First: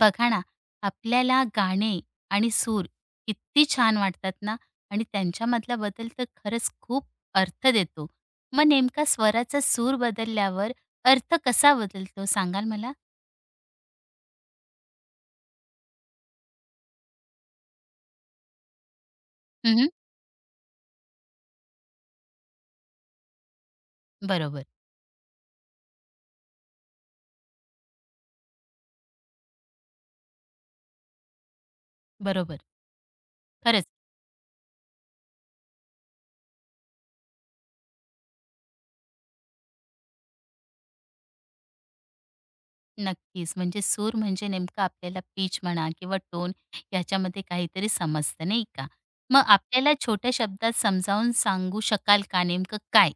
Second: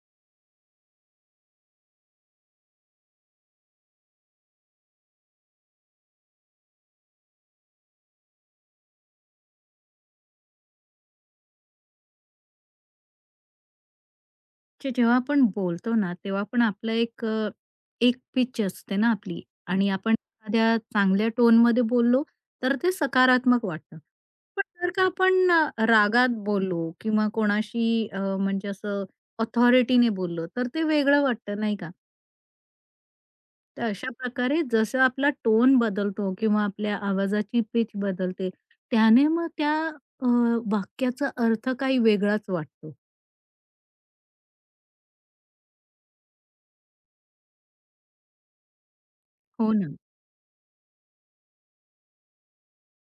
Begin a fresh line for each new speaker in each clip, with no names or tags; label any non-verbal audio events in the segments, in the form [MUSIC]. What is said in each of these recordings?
बघा ना, आपल्याला गाणे आणि सूर किती छान वाटतात ना आणि त्यांच्यामधला बदल तर खरंच खूप अर्थ देतो. मग नेमका स्वराचा सूर बदलल्यावर अर्थ कसा बदलतो सांगाल मला?
जेव्हा आपण बोलतो ना, तेव्हा पण आपलं एक एक पिच असते ना आपली
हं, हं.
आणि आपण एखाद्या चांगल्या टोनमध्ये बोललो, तर ते सकारात्मक वाटतं. पण
बरोबर,
जर का आपण रागात बोललो किंवा कोणाशी म्हणजे असं ऑथॉरिटीने बोललो, तर ते वेगळं वाटतं नाही का?
बरोबर.
तर
खरंच,
अशा प्रकारे जसं आपला टोन बदलतो किंवा आपल्या आवाजाची पिच बदलते, त्याने मग त्या अ, वाक्याचा अर्थ काही वेगळाच वाटतो.
नक्कीच. म्हणजे सूर म्हणजे नेमकं आपल्याला पीच म्हणा किंवा टोन याच्यामध्ये काहीतरी समजतं, नाही का? मग
हो ना.
आपल्याला छोट्या शब्दात समजावून सांगू शकाल का नेमकं काय?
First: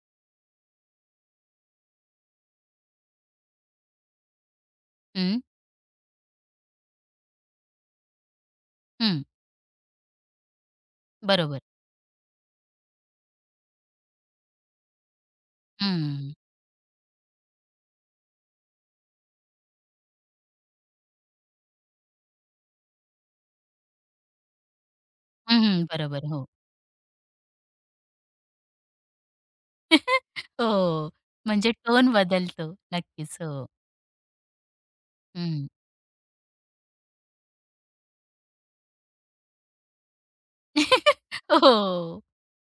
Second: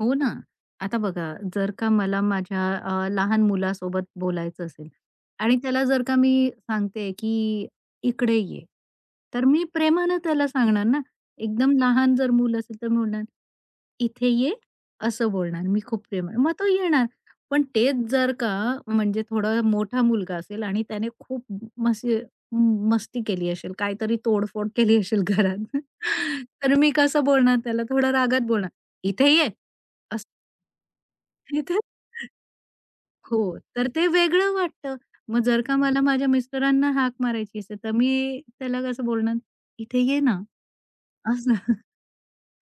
हो ना. आता बघा, जर का मला माझ्या लहान मुलासोबत बोलायचं असेल
हं,
आणि त्याला जर का मी सांगते, की "इकडे ये."
हं.
तर मी प्रेमानं त्याला सांगणार ना.
बरोबर.
एकदम लहान जर मूल असेल तर मी म्हणणार, "इथे ये." असं बोलणार मी खूप प्रेमानं. मग तो येणार. पण तेच जर का म्हणजे थोडा मोठा मुलगा असेल आणि त्याने खूप मसे मस्ती केली असेल, काहीतरी तोडफोड केली असेल
हं,
घरात,
हं.
[LAUGHS]
बरोबर. हो.
तर मी कसं बोलणार त्याला? थोडं रागात बोलणार, "इथे ये."
[LAUGHS] हो,
हे
म्हणजे
तर
टोन बदलतो. नक्कीच,
हो,
हो.
तर ते वेगळं वाटतं. मग जर
हं.
का मला माझ्या मिस्टरांना हाक मारायची असेल, तर मी त्याला कसं बोलणार, "इथे ये ना."
[LAUGHS] हो,
असं.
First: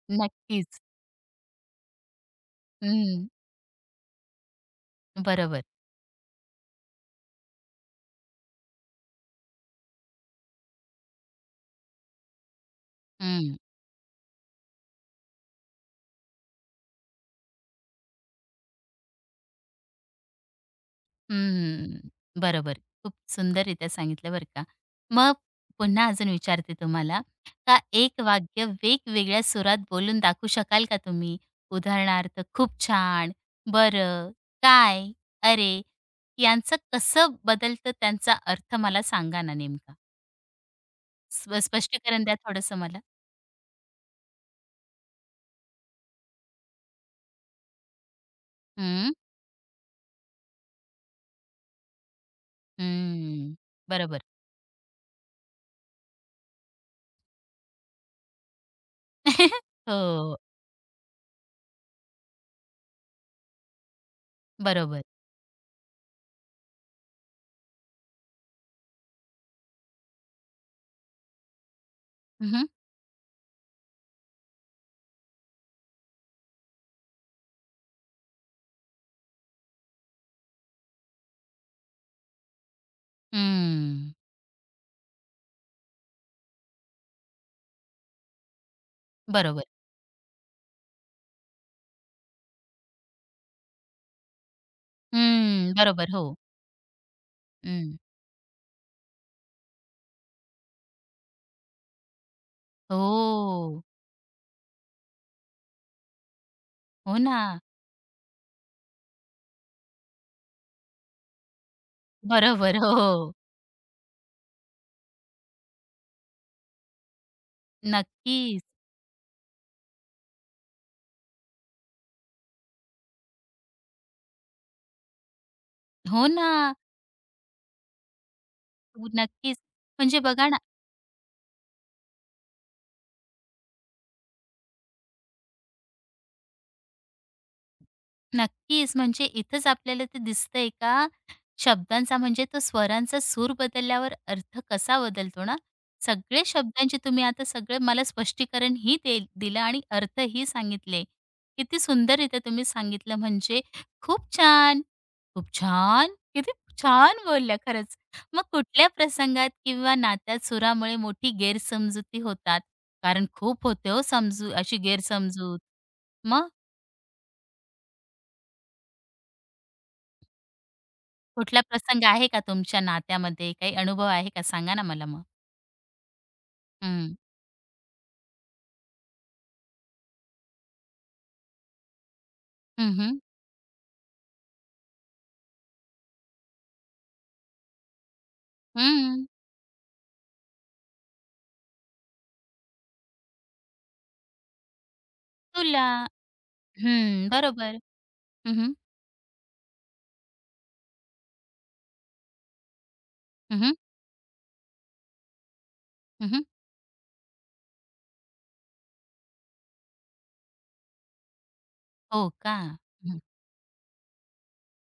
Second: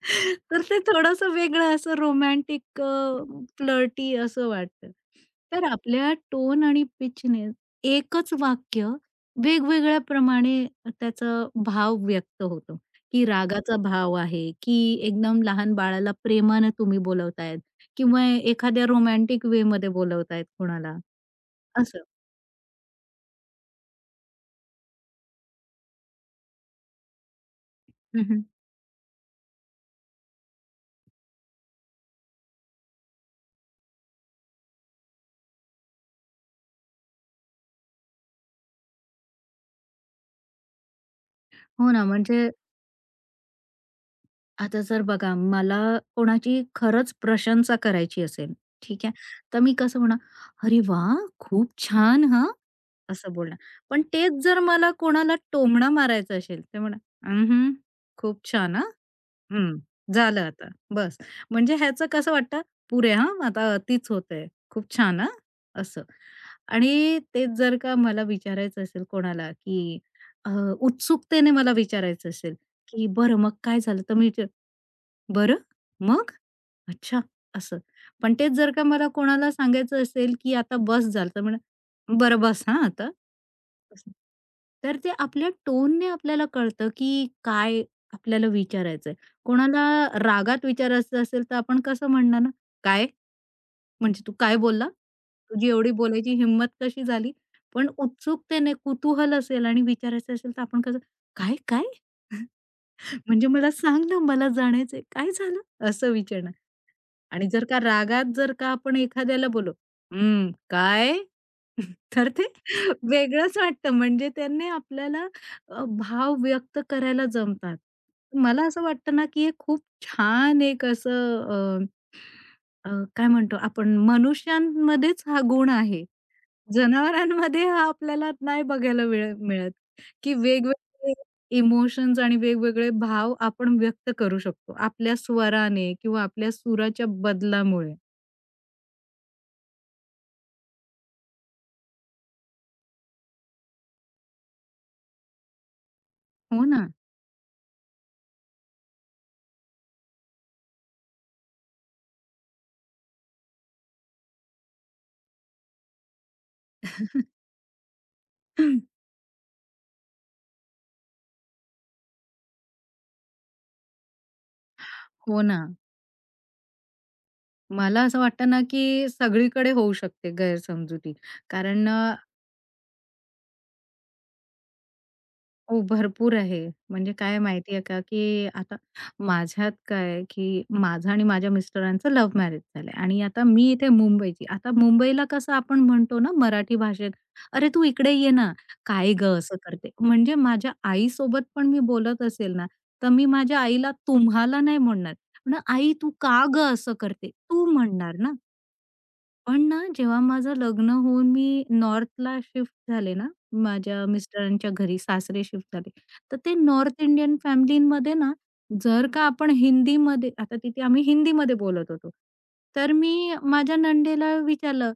[LAUGHS] तर ते
नक्कीच.
थोडंसं वेगळं असं रोमॅन्टिक
हं,
फ्लर्टी असं वाटतं.
बरोबर.
तर आपल्या टोन आणि पिचने एकच वाक्य वेगवेगळ्या प्रमाणे त्याचा भाव व्यक्त होतो, की
हं,
रागाचा भाव आहे, की एकदम लहान बाळाला प्रेमानं तुम्ही बोलवतायत किंवा एखाद्या रोमॅन्टिक वेमध्ये बोलवतायत कुणाला असं.
हं. बरोबर. खूप सुंदररीत्या सांगितलं बरं का. मग पुन्हा अजून विचारते तुम्हाला, का एक
हं,
वाक्य वेगवेगळ्या सुरात बोलून दाखवू शकाल का तुम्ही? उदाहरणार्थ, खूप छान, बरं, काय, अरे, यांचं कसं बदलतं त्यांचा अर्थ मला सांगा ना नेमका? स्प
हो ना,
स्पष्टीकरण द्या
म्हणजे
थोडंसं मला?
आता जर बघा, मला कोणाची खरंच प्रशंसा करायची असेल, ठीक
हं,
आहे. तर मी कसं म्हणणार, "अरे वाह! खूप छान हां!" असं
हं.
बोलणार. पण
बरोबर.
तेच जर मला कोणाला टोमणा मारायचं असेल, तर म्हणणार, "अं खूप छान हा,
[LAUGHS]
हं,
हो,
झालं आता बस. म्हणजे ह्याचं कसं वाटतं, पुरे हां, आता अतीच होतंय. खूप
बरोबर.
छान हां, असं. आणि तेच जर का मला विचारायचं असेल कोणाला, की अ, उत्सुकतेने मला विचारायचं
हं,
असेल,
हं.
की "बरं मग काय झालं?" तर मी विचार "बरं? मग?" अच्छा, असं. पण तेच जर का मला कोणाला सांगायचं असेल, की आता बस झालं, तर म्हणा "बरं बस हां आता." असं. तर ते आपल्या टोनने आपल्याला कळतं, की काय आपल्याला विचारायचंय.
बरोबर.
कोणाला रागात विचारायचं असेल, तर आपण कसं म्हणणार ना, "काय? म्हणजे तू काय बोलला? तुझी
हं,
एवढी
बरोबर.
बोलायची
हो.
हिंमत कशी झाली?" पण
हं.
उत्सुकतेने कुतूहल असेल आणि विचारायचं असेल, तर आपण कसं "काय? काय?" [LAUGHS] म्हणजे "मला
हो.
सांग ना, मला जाणायचंय. काय झालं?" असं विचारणार.
हो ना.
आणि जर का रागात जर का आपण एखाद्याला बोललो, "हं, काय?" [LAUGHS] तर ते
बरोबर. हो, हो.
वेगळंच वाटतं. म्हणजे त्यांनी आपल्याला भाव व्यक्त करायला जमतात.
नक्कीच.
मला असं वाटतं ना, की हे खूप छान एक असं अ, अ, काय म्हणतो आपण मनुष्यांमध्येच हा गुण आहे.
हो ना.
जनावरांमध्ये हा आपल्याला नाही बघायला वेळ
नक्कीच.
मिळत,
म्हणजे
की
बघा ना
वेगवेगळे इमोशन्स आणि वेगवेगळे भाव आपण व्यक्त करू शकतो आपल्या स्वराने किंवा आपल्या सुराच्या बदलामुळे.
नक्कीच. म्हणजे इथेच आपल्याला ते दिसतंय का शब्दांचा म्हणजे तो स्वरांचा सूर बदलल्यावर अर्थ कसा बदलतो ना. सगळे
हो ना.
शब्दांचे तुम्ही आता सगळे मला स्पष्टीकरणही दिलं आणि अर्थही सांगितले. किती सुंदररीत्या तुम्ही सांगितलं म्हणजे खूप छान. खूप छान. किती छान बोलल्या खरंच. मग कुठल्या
[LAUGHS]
प्रसंगात किंवा नात्यात सुरामुळे मोठी गैरसमजुती होतात? कारण खूप होते हो समजू अशी
हो
गैरसमजूत.
ना.
मग
मला असं वाटतं ना, की सगळीकडे होऊ शकते गैरसमजुती.
कुठला
कारण
प्रसंग आहे का तुमच्या नात्यामध्ये? काही अनुभव आहे का? सांगा ना मला मग?
हो भरपूर आहे. म्हणजे
हं.
काय माहिती आहे का, की आता माझ्यात काय आहे, की माझं आणि माझ्या मिस्टरांचं लव्ह मॅरेज
हं,
झालंय
हं.
आणि आता मी इथे मुंबईची. आता मुंबईला कसं आपण म्हणतो ना मराठी भाषेत, "अरे तू इकडे ये ना, काय
हं.
गं असं करते?" म्हणजे माझ्या आईसोबत पण मी बोलत असेल ना, तर मी माझ्या आईला तुम्हाला नाही म्हणणार. म्हणणार,
तुला.
"आई तू का गं असं करते?"
हं,
तू
बरोबर.
म्हणणार ना.
हं, हं.
पण ना, जेव्हा माझं लग्न होऊन मी नॉर्थला शिफ्ट झाले ना,
हं, हं.
माझ्या मिस्टरांच्या घरी सासरे शिफ्ट झाले.
हं,
तर
हं.
ते नॉर्थ इंडियन फॅमिलीमध्ये ना, जर का आपण हिंदीमध्ये आता तिथे आम्ही हिंदीमध्ये बोलत होतो.
हो का?
तर
हं.
मी माझ्या नंडेला विचारलं,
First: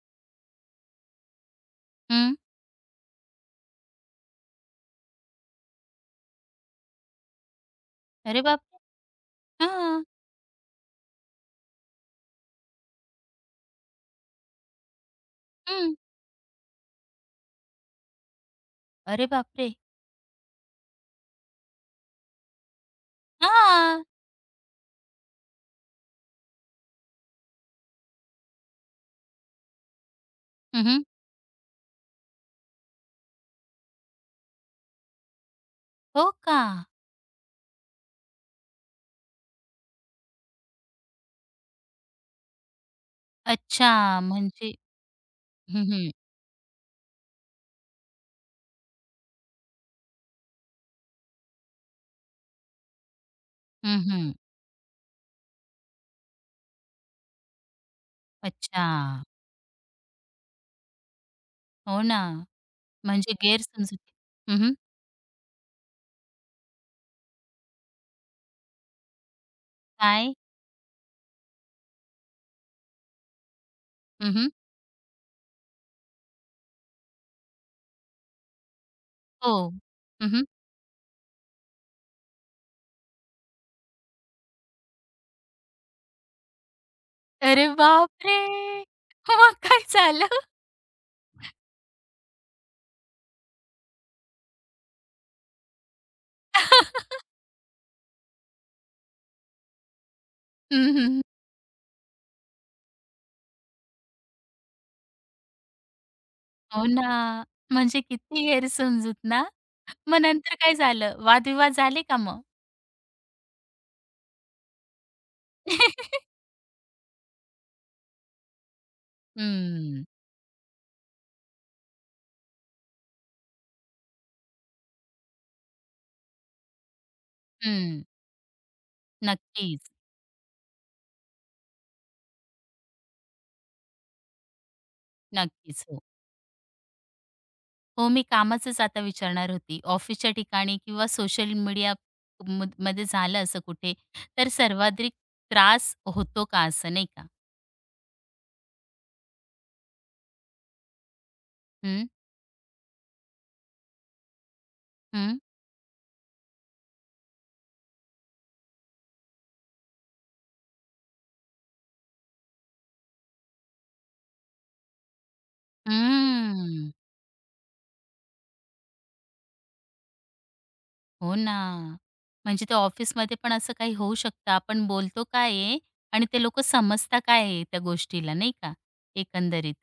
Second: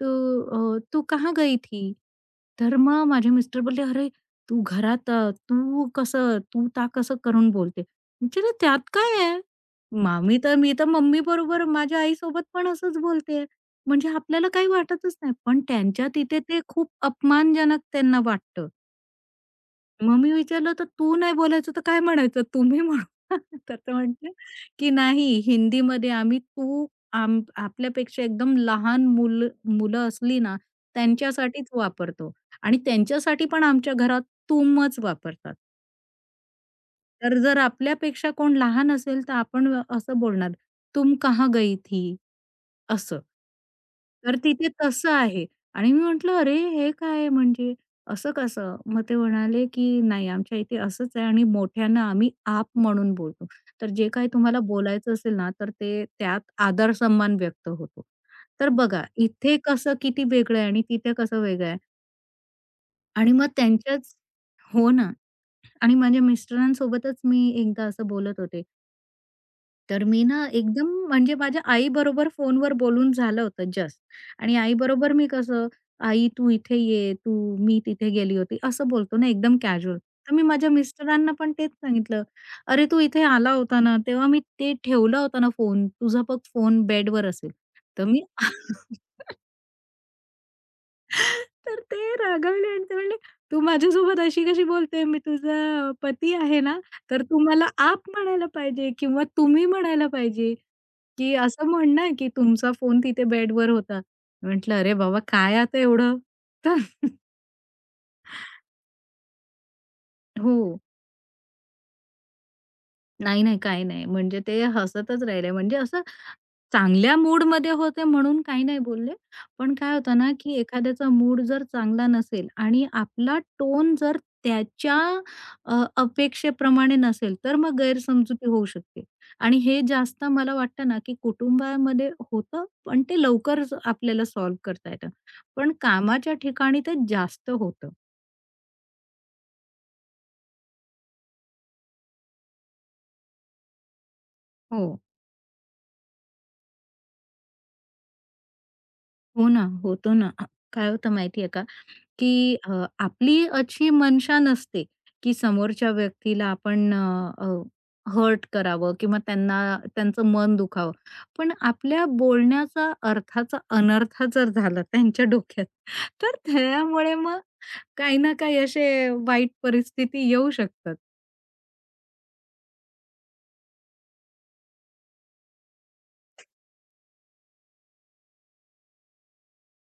"तू तू कहाँ गई थी?"
हं.
तर मग माझे मिस्टर बोलले, "अरे, तू घरात तू कसं तू ता कसं करून बोलते?"
अरे
म्हटलं,
बापरे!
"त्यात काय आहे?
हां.
तर मी तर मम्मीबरोबर माझ्या आईसोबत पण असंच बोलते." म्हणजे आपल्याला काही वाटतच नाही. पण
हं.
त्यांच्या तिथे ते खूप अपमानजनक त्यांना वाटतं.
अरे बापरे!
मग मी विचारलं, "तर तू नाही बोलायचं तर काय म्हणायचं? तुम्ही म्हणू." [LAUGHS] तर ते
हां.
म्हटले, की "नाही, हिंदीमध्ये आम्ही तू आम आपल्यापेक्षा एकदम लहान मुलं असली ना,
हं,
त्यांच्यासाठीच वापरतो आणि त्यांच्यासाठी पण आमच्या घरात तुमच वापरतात.
हो का?
तर जर आपल्यापेक्षा कोण लहान असेल तर आपण असं बोलणार, 'तुम कहाँ गई थी?' असं.
अच्छा
तर तिथे
म्हणजे
तसं आहे
हं,
आणि मी
हं.
म्हटलं, "अरे, हे काय आहे म्हणजे असं कसं?" मग ते म्हणाले, की "नाही, आमच्या इथे असंच आहे आणि मोठ्यांना आम्ही आप म्हणून बोलतो. तर
हं,
जे काही
हं.
तुम्हाला बोलायचं असेल ना, तर ते त्यात आदर सन्मान व्यक्त होतो." तर
अच्छा.
बघा, इथे कसं किती वेगळं आहे आणि तिथे कसं वेगळं आहे
हो ना. म्हणजे
आणि मग
गैरसमजूत.
त्यांच्याच
हं, हं.
हो ना. आणि माझ्या मिस्टरांसोबतच मी एकदा असं बोलत होते, तर मी
काय?
ना एकदम म्हणजे माझ्या आईबरोबर फोनवर बोलून झालं होतं जस्ट
हं, हं.
आणि आई बरोबर मी कसं, "आई तू इथे ये, तू मी तिथे गेली होती." असं बोलतो ना
हो.
एकदम कॅज्युअल. तर मी
हं,
माझ्या मिस्टरांना पण तेच सांगितलं, "अरे तू इथे आला होता ना, तेव्हा मी ते ठेवला होता ना फोन, तुझा बघ फोन बेडवर असेल."
अरे
तर मी
बापरे! मग काय झालं?
तर ते रागावले आणि ते म्हणले, "तू माझ्यासोबत अशी कशी बोलते? मी तुझा पती आहे ना,
[LAUGHS]
तर तू मला आप म्हणायला पाहिजे किंवा तुम्ही म्हणायला पाहिजे,
हं,
की असं म्हण ना, की तुमचा फोन तिथे बेडवर होता." म्हटलं, "अरे बाबा, काय आता एवढं?"
हो
[LAUGHS]
ना. म्हणजे किती गैरसमजूत ना? मग
तर
नंतर काय
हो.
झालं? वादविवाद झाले का मग?
नाही, नाही, काही नाही. म्हणजे ते हसतच राहिले. म्हणजे असं
[LAUGHS]
चांगल्या मूडमध्ये होते म्हणून काही नाही बोलले. पण काय
हं,
होतं ना, की एखाद्याचा मूड जर चांगला नसेल आणि आपला टोन जर त्याच्या अपेक्षेप्रमाणे नसेल, तर मग
हं.
गैरसमजुती होऊ शकते. आणि हे
नक्कीच,
जास्त मला वाटतं ना, की कुटुंबामध्ये होतं, पण ते लवकर आपल्याला सॉल्व्ह करता येतं. पण
नक्कीच. हो.
कामाच्या ठिकाणी ते जास्त होतं.
हो, मी कामाचंच आता विचारणार होती. ऑफिसच्या ठिकाणी किंवा सोशल मीडिया मध्ये झालं असं कुठे, तर
हो.
सर्वाधिक त्रास होतो का असं नाही का?
हो ना, होतो ना. काय होतं माहिती का?
हं,
की आपली अशी मनशा नसते, की
हं,
समोरच्या व्यक्तीला आपण हर्ट करावं किंवा त्यांना त्यांचं मन दुखावं. पण आपल्या बोलण्याचा अर्थाचा अनर्थ जर झाला त्यांच्या डोक्यात, तर
हं.
त्यामुळे मग काही ना काही असे वाईट परिस्थिती येऊ शकतात.
हो ना. म्हणजे ते ऑफिसमध्ये पण असं काही होऊ शकतं. आपण बोलतो काय आहे आणि ते लोकं समजता काय आहे त्या गोष्टीला, नाही का? एकंदरीत.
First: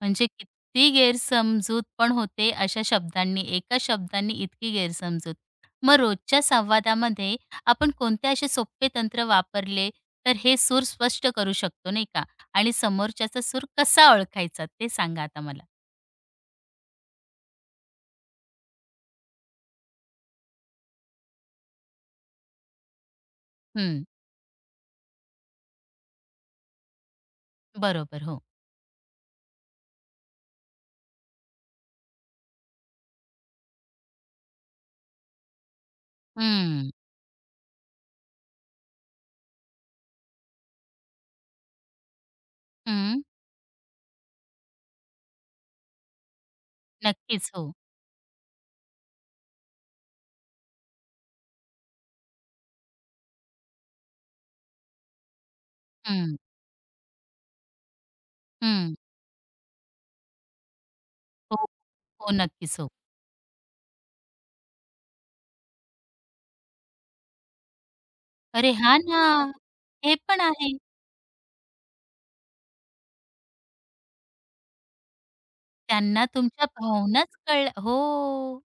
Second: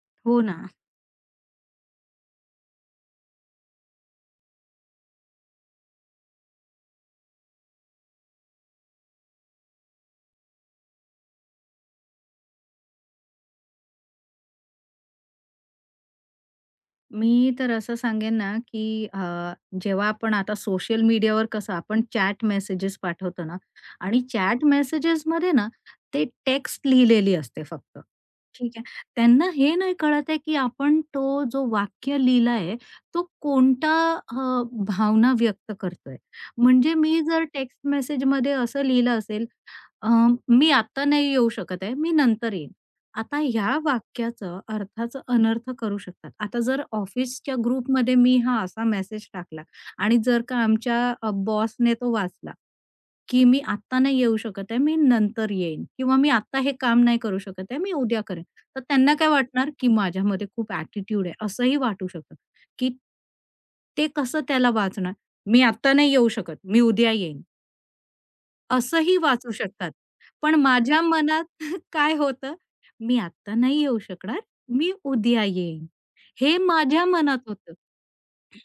म्हणजे
हो ना.
किती गैरसमजूत पण होते अशा शब्दांनी, एका शब्दांनी इतकी गैरसमजूत. मग रोजच्या संवादामध्ये आपण कोणते असे सोपे तंत्र वापरले, तर हे सूर स्पष्ट करू शकतो, नाही का? आणि समोरच्याचा सूर कसा ओळखायचा ते सांगा आता मला?
मी तर असं सांगेन ना, की जेव्हा आपण आता सोशल मीडियावर कसं आपण चॅट मेसेजेस पाठवतो ना
हं.
आणि चॅट मेसेजेसमध्ये ना, ते टेक्स्ट लिहिलेली असते फक्त.
बरोबर. हो.
ठीक आहे. त्यांना हे नाही कळत आहे, की आपण तो जो वाक्य लिहिला आहे, तो कोणता अ, भावना व्यक्त करतोय.
हं.
म्हणजे मी जर टेक्स्ट मेसेजमध्ये असं लिहिलं असेल, अ, "मी आता नाही येऊ शकत आहे, मी नंतर येईन."
हं.
आता ह्या वाक्याचं अर्थाचं अनर्थ करू शकतात. आता जर
नक्कीच.
ऑफिसच्या
हो.
ग्रुपमध्ये मी हा असा मेसेज टाकला आणि जर का आमच्या बॉसने तो वाचला, की मी आत्ता नाही येऊ शकत आहे, मी नंतर येईन किंवा मी
हं.
आत्ता हे काम नाही करू शकत आहे, मी उद्या करेन. तर
हं.
त्यांना काय वाटणार की माझ्यामध्ये खूप ॲटिट्यूड आहे
हो,
असंही वाटू
हो.
शकतं,
नक्कीच हो.
की ते कसं त्याला वाचणार? मी आत्ता नाही येऊ शकत, मी उद्या येईन
अरे हां
असंही
ना.
वाचू शकतात.
हे पण
पण
आहे.
माझ्या मनात [LAUGHS] काय होतं, मी आत्ता नाही येऊ शकणार, मी उद्या येईन.
त्यांना
हे
तुमच्या
माझ्या
भावनाच
मनात होतं.
कळल्या हो.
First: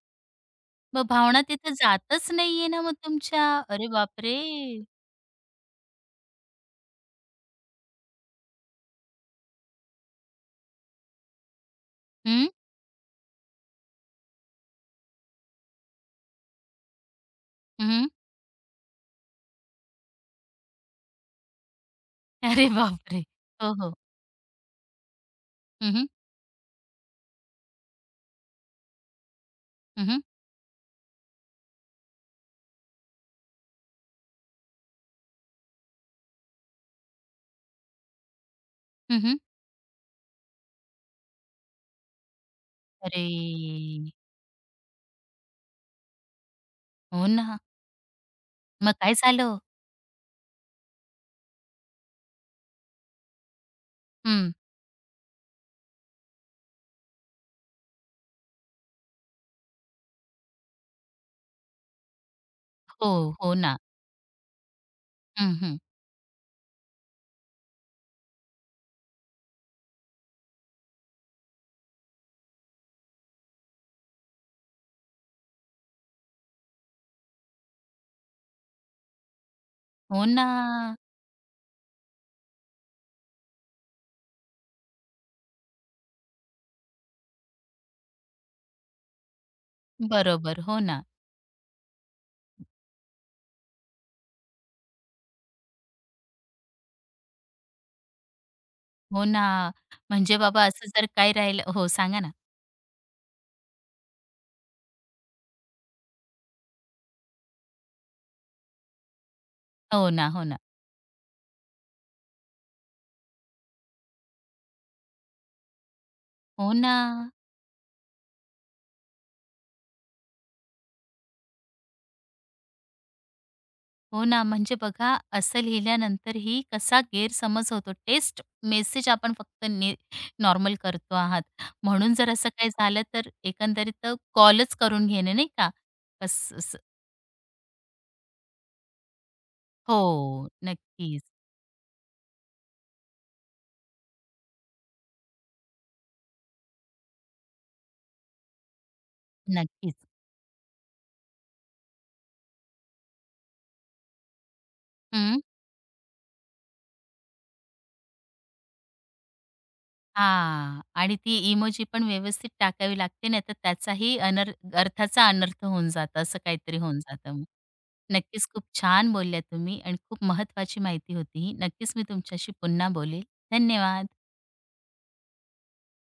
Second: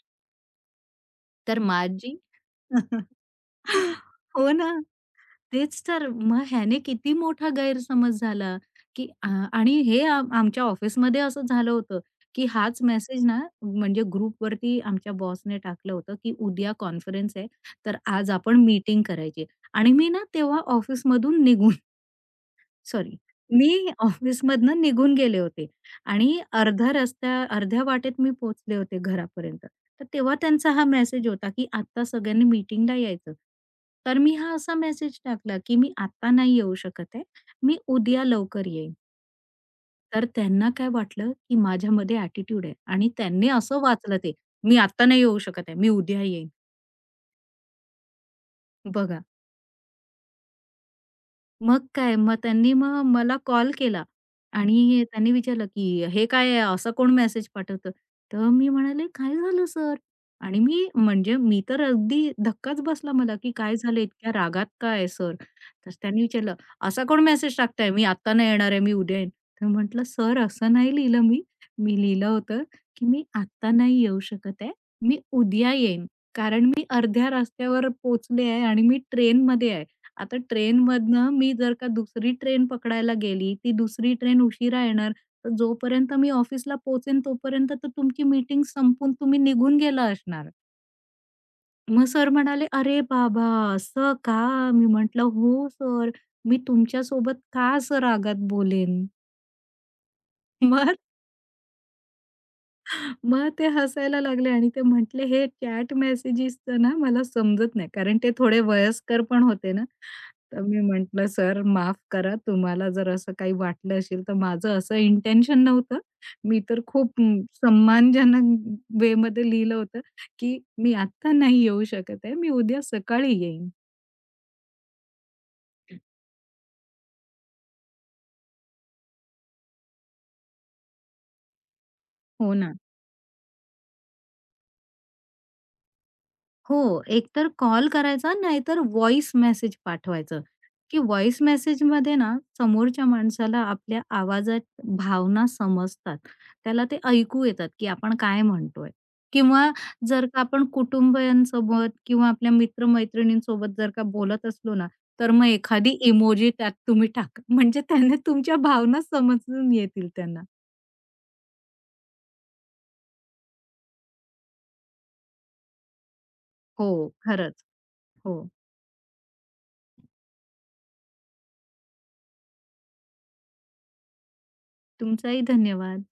मग भावना
तर
तिथे
माझी
जातच नाहीये ना मग
[LAUGHS]
तुमच्या. अरे बापरे!
हो ना. तेच तर. मग ह्याने किती मोठा गैरसमज झाला, की आणि हे आमच्या ऑफिसमध्ये असं झालं होतं, की
हं,
हाच मेसेज ना म्हणजे ग्रुपवरती आमच्या बॉसने टाकलं होतं, की उद्या कॉन्फरन्स आहे, तर
हं.
आज आपण मीटिंग करायची आणि मी ना तेव्हा ऑफिसमधून निघून
अरे
सॉरी.
बापरे! हो,
मी
हो.
ऑफिसमधनं निघून गेले होते
हं, हं.
आणि अर्धा रस्त्या अर्ध्या वाटेत मी पोहोचले होते घरापर्यंत. तर
हं, हं.
तेव्हा त्यांचा हा मेसेज होता, की "आत्ता सगळ्यांनी मीटिंगला यायचं." तर मी हा असा मेसेज टाकला, की "मी आत्ता नाही येऊ शकत आहे. मी उद्या लवकर येईन."
हं, हं.
तर त्यांना काय वाटलं, की माझ्यामध्ये ॲटिट्यूड आहे आणि
अरे!
त्यांनी असं वाचलं ते. "मी आत्ता नाही येऊ शकत आहे. मी उद्या येईन."
हो ना. मग काय
बघा.
झालं?
मग काय, त्यांनी मग मला कॉल केला
हं.
आणि त्यांनी विचारलं, की "हे काय आहे? असा कोण मेसेज पाठवतं?" तर मी म्हणाले, "काय झालं सर?" आणि मी म्हणजे मी तर अगदी धक्काच
हो,
बसला मला, की
हो ना.
"काय झालं? इतक्या रागात का आहे सर?"
हं, हं.
तर त्यांनी विचारलं, "असा कोण मेसेज टाकताय? मी आत्ता नाही येणार आहे, मी उद्या येईन." तर म्हटलं, "सर असं नाही लिहिलं मी. मी लिहिलं होतं, की मी आत्ता नाही येऊ शकत आहे. मी उद्या येईन. कारण मी अर्ध्या रस्त्यावर पोहोचले आहे आणि मी ट्रेनमध्ये आहे."
हो
आता
ना.
ट्रेनमधनं मी जर का दुसरी ट्रेन पकडायला गेली, ती दुसरी ट्रेन उशिरा येणार, तर जोपर्यंत मी ऑफिसला पोहोचेन तोपर्यंत तर तुमची मीटिंग संपून तुम्ही निघून गेला असणार.
बरोबर. हो ना.
मग सर म्हणाले, "अरे बाबा! असं का?" मी म्हटलं, "हो सर, मी तुमच्यासोबत का असं रागात बोलेन?"
हो ना. म्हणजे बाबा
[LAUGHS]
असं
मग
जर काही राहिलं हो, सांगा ना.
मग ते हसायला लागले आणि ते म्हटले, "हे चॅट मेसेजेसचं ना मला समजत नाही." कारण ते थोडे वयस्कर पण होते ना.
हो ना, हो ना.
तर मी म्हटलं, "सर माफ करा, तुम्हाला जर असं काही वाटलं असेल, तर माझं असं इंटेन्शन नव्हतं. मी
हो
तर
ना.
खूप सम्मानजनक वेमध्ये लिहिलं होतं, की मी आत्ता नाही येऊ शकत आहे. मी उद्या सकाळी येईन."
हो ना, म्हणजे बघा असं लिहिल्यानंतरही कसा गैरसमज होतो. टेस्ट मेसेज आपण फक्त नॉर्मल करतो आहात. म्हणून जर असं
हो
काही
ना.
झालं तर एकंदरीत कॉलच करून घेणे नाही का? असं असं
हो, एकतर कॉल करायचा नाहीतर व्हॉइस मेसेज पाठवायचं,
हो,
की
नक्कीच,
व्हॉइस मेसेजमध्ये ना समोरच्या माणसाला आपल्या आवाजात भावना समजतात. त्याला ते ऐकू येतात, की आपण काय म्हणतोय किंवा
नक्कीच.
जर का आपण कुटुंबियांसोबत किंवा आपल्या मित्र-मैत्रिणींसोबत जर का बोलत असलो ना, तर
हं.
मग एखादी इमोजी त्यात तुम्ही टाका. म्हणजे त्याने तुमच्या भावना समजून येतील त्यांना.
हां. आणि ती इमोजी पण व्यवस्थित टाकावी लागते नाहीतर त्याचाही अर्थाचा अनर्थ होऊन जातो. असं काहीतरी
हो,
होऊन जातं मग.
खरंच.
नक्कीच
हो.
खूप छान बोलल्या तुम्ही आणि खूप महत्त्वाची माहिती होती ही. नक्कीच मी तुमच्याशी पुन्हा बोलेल. धन्यवाद.
तुमचाही धन्यवाद.